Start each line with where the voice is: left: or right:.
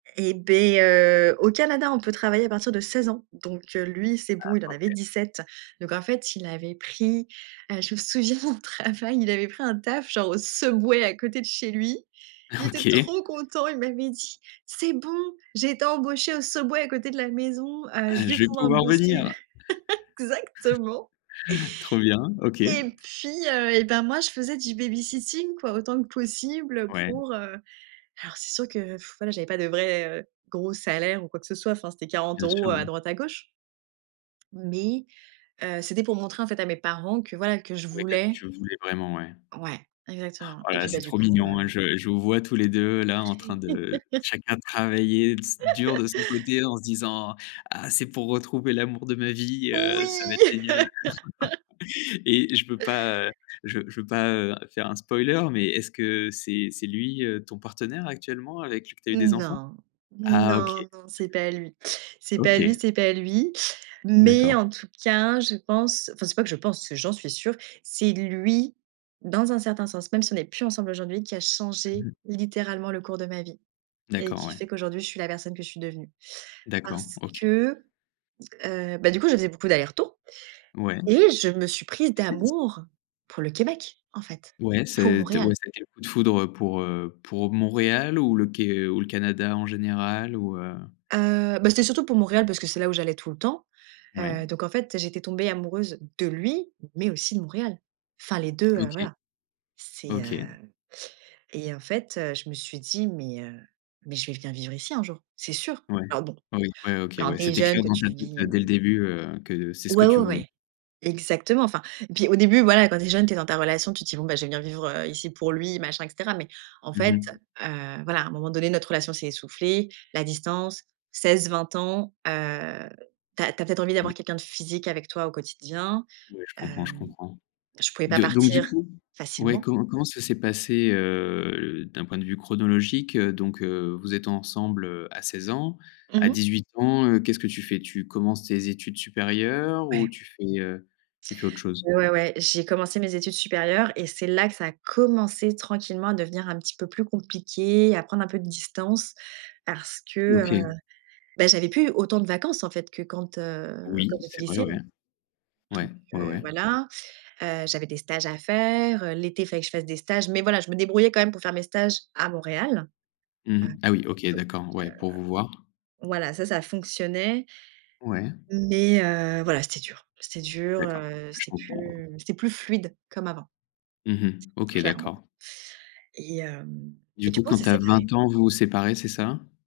right: Et beh, heu, au Canada, on peut travailler à partir de 16 ans. Donc, heu, lui, c'est bon, il en
left: Heu,
right: avait
left: OK.
right: 17. Donc en fait, il avait pris, heu, je me souviens au travail, il avait pris un taf, genre au Subway à côté de chez lui. Il était
left: OK.
right: trop content, il m'avait dit: «C'est bon, j'ai été embauché au Subway à côté de la maison, heu, je vais
left: «Je vais
right: pouvoir
left: pouvoir
right: bosser».
left: venir!»
right: Exactement!
left: Trop bien, OK.
right: Et puis, heu, et ben, moi, je faisais du baby-sitting, quoi, autant que possible
left: Ouais.
right: pour heu, alors c'est sûr que, voilà j'avais pas de vrai, heu, gros salaire ou quoi que ce soit. Enfin, c'était quarante
left: Bien
right: euros
left: sûr,
right: à
left: oui.
right: droite à gauche mais, heu, c'était pour montrer, en fait, à mes parents que, voilà, que je
left: Ouais, que
right: voulais.
left: tu le voulais vraiment, ouais.
right: Ouais, exactement.
left: Oh
right: Et
left: là là,
right: puis, bah,
left: c'est
right: du
left: trop
right: coup,
left: mignon,
right: heu
left: je je vous vois tous les 2, là, en train de chacun travailler s dur de son côté en se disant: «Ah, c'est pour retrouver l'amour de ma vie, heu, ça va être
right: Oui!
left: génial» et je veux pas, heu, je veux je veux pas, heu, faire un spoiler, mais est-ce que c'est c'est lui, heu, ton partenaire actuellement avec qui tu as eu des enfants?
right: Non.
left: Ah OK.
right: Non, non, c'est pas lui. C'est pas lui,
left: OK.
right: c'est pas lui. Mais
left: D'accord.
right: en tout cas, je pense, enfin, c'est pas que je pense, c'est j'en suis sûre, c'est lui, dans un certain sens, même si on n'est plus ensemble aujourd'hui, qui a
left: Mmh
right: changé
left: mh.
right: littéralement le cours de ma vie et
left: D'accord,
right: qui
left: ouais.
right: fait qu'aujourd'hui, je suis la personne que je suis devenue,
left: D'accord.
right: parce
left: OK.
right: que, heu, bah, du coup, je faisais beaucoup d'aller-retours
left: Ouais.
right: et je me suis prise
left: Tu sais si
right: d'amour pour le Québec, en fait,
left: Ouais, ça a
right: pour
left: été
right: Montréal.
left: ouais, ça a été le coup de foudre pour, heu, pour Montréal ou le Qué ou le Canada en général? Ou, heu
right: Heu, bah, c'était surtout pour Montréal parce que c'est là où j'allais tout le temps.
left: Ouais.
right: Heu, donc, en fait, j'étais tombée amoureuse de lui, mais aussi de Montréal. Enfin les 2, heu,
left: OK.
right: voilà. C'est, heu
left: OK.
right: et en fait, je me suis dit: «Mais, heu, mais je vais venir vivre ici un jour, c'est sûr».
left: Ouais.
right: Alors bon,
left: Oui ouais, OK,
right: quand
left: ouais.
right: tu es
left: C'était
right: jeune,
left: clair
right: que
left: dans ta
right: tu
left: tête,
right: vis,
left: heu,
right: mmh
left: dès le début, heu, que c'est ce que
right: Ouais, ouais,
left: tu voulais.
right: ouais, exactement. Enfin et puis au début, voilà, quand tu es jeune, tu es dans ta relation, tu te dis: «Bon, je vais venir vivre, heu, ici pour lui», machin et cetera. Mais en
left: Mmh
right: fait,
left: mh.
right: heu, voilà, à un moment donné, notre relation s'est essoufflée, la distance, 16-20 ans. Heu, tu as tu as peut-être envie d'avoir
left: Ouais.
right: quelqu'un de physique avec toi au quotidien,
left: Ouais, je comprends, je
right: hem,
left: comprends.
right: je pouvais pas
left: Do donc du
right: partir
left: coup, ouais,
right: facilement.
left: co comment ça s'est passé, heu, d'un point de vue chronologique, heu, donc, heu, vous êtes ensemble, heu, à 16 ans,
right: Mmh
left: à
right: mh.
left: 18 ans, heu, qu'est-ce que tu fais? Tu commences tes études supérieures ou
right: Ouais.
left: tu fais, heu, tu fais autre chose?
right: Ouais, ouais, j'ai commencé mes études supérieures et c'est là que ça a commencé tranquillement à devenir un petit peu plus compliqué, à prendre un peu de distance parce que, heu,
left: OK.
right: bah, j'avais plus autant de vacances, en fait, que quand, heu, quand
left: Oui,
right: j'étais
left: c'est vrai, ouais.
right: lycéenne. Donc,
left: Ouais, ouais,
right: heu,
left: ouais.
right: voilà, heu, j'avais des stages à faire. L'été, il fallait que je fasse des stages, mais voilà, je me débrouillais quand même pour faire mes stages à Montréal, heu,
left: Mmh. Ah oui OK,
right: donc,
left: d'accord,
right: heu,
left: ouais, pour vous voir.
right: voilà, ça, ça fonctionnait
left: Ouais.
right: mais, heu, voilà, c'était dur. C'était dur,
left: D'accord.
right: heu,
left: Je
right: c'était
left: comprends.
right: plus c'était plus fluide comme avant,
left: Mmh mh. OK
right: clairement
left: d'accord.
right: et hem
left: Du
right: et du
left: coup,
right: coup, on
left: quand
right: s'est
left: tu as
right: séparé.
left: 20 ans vous vous séparez, c'est ça?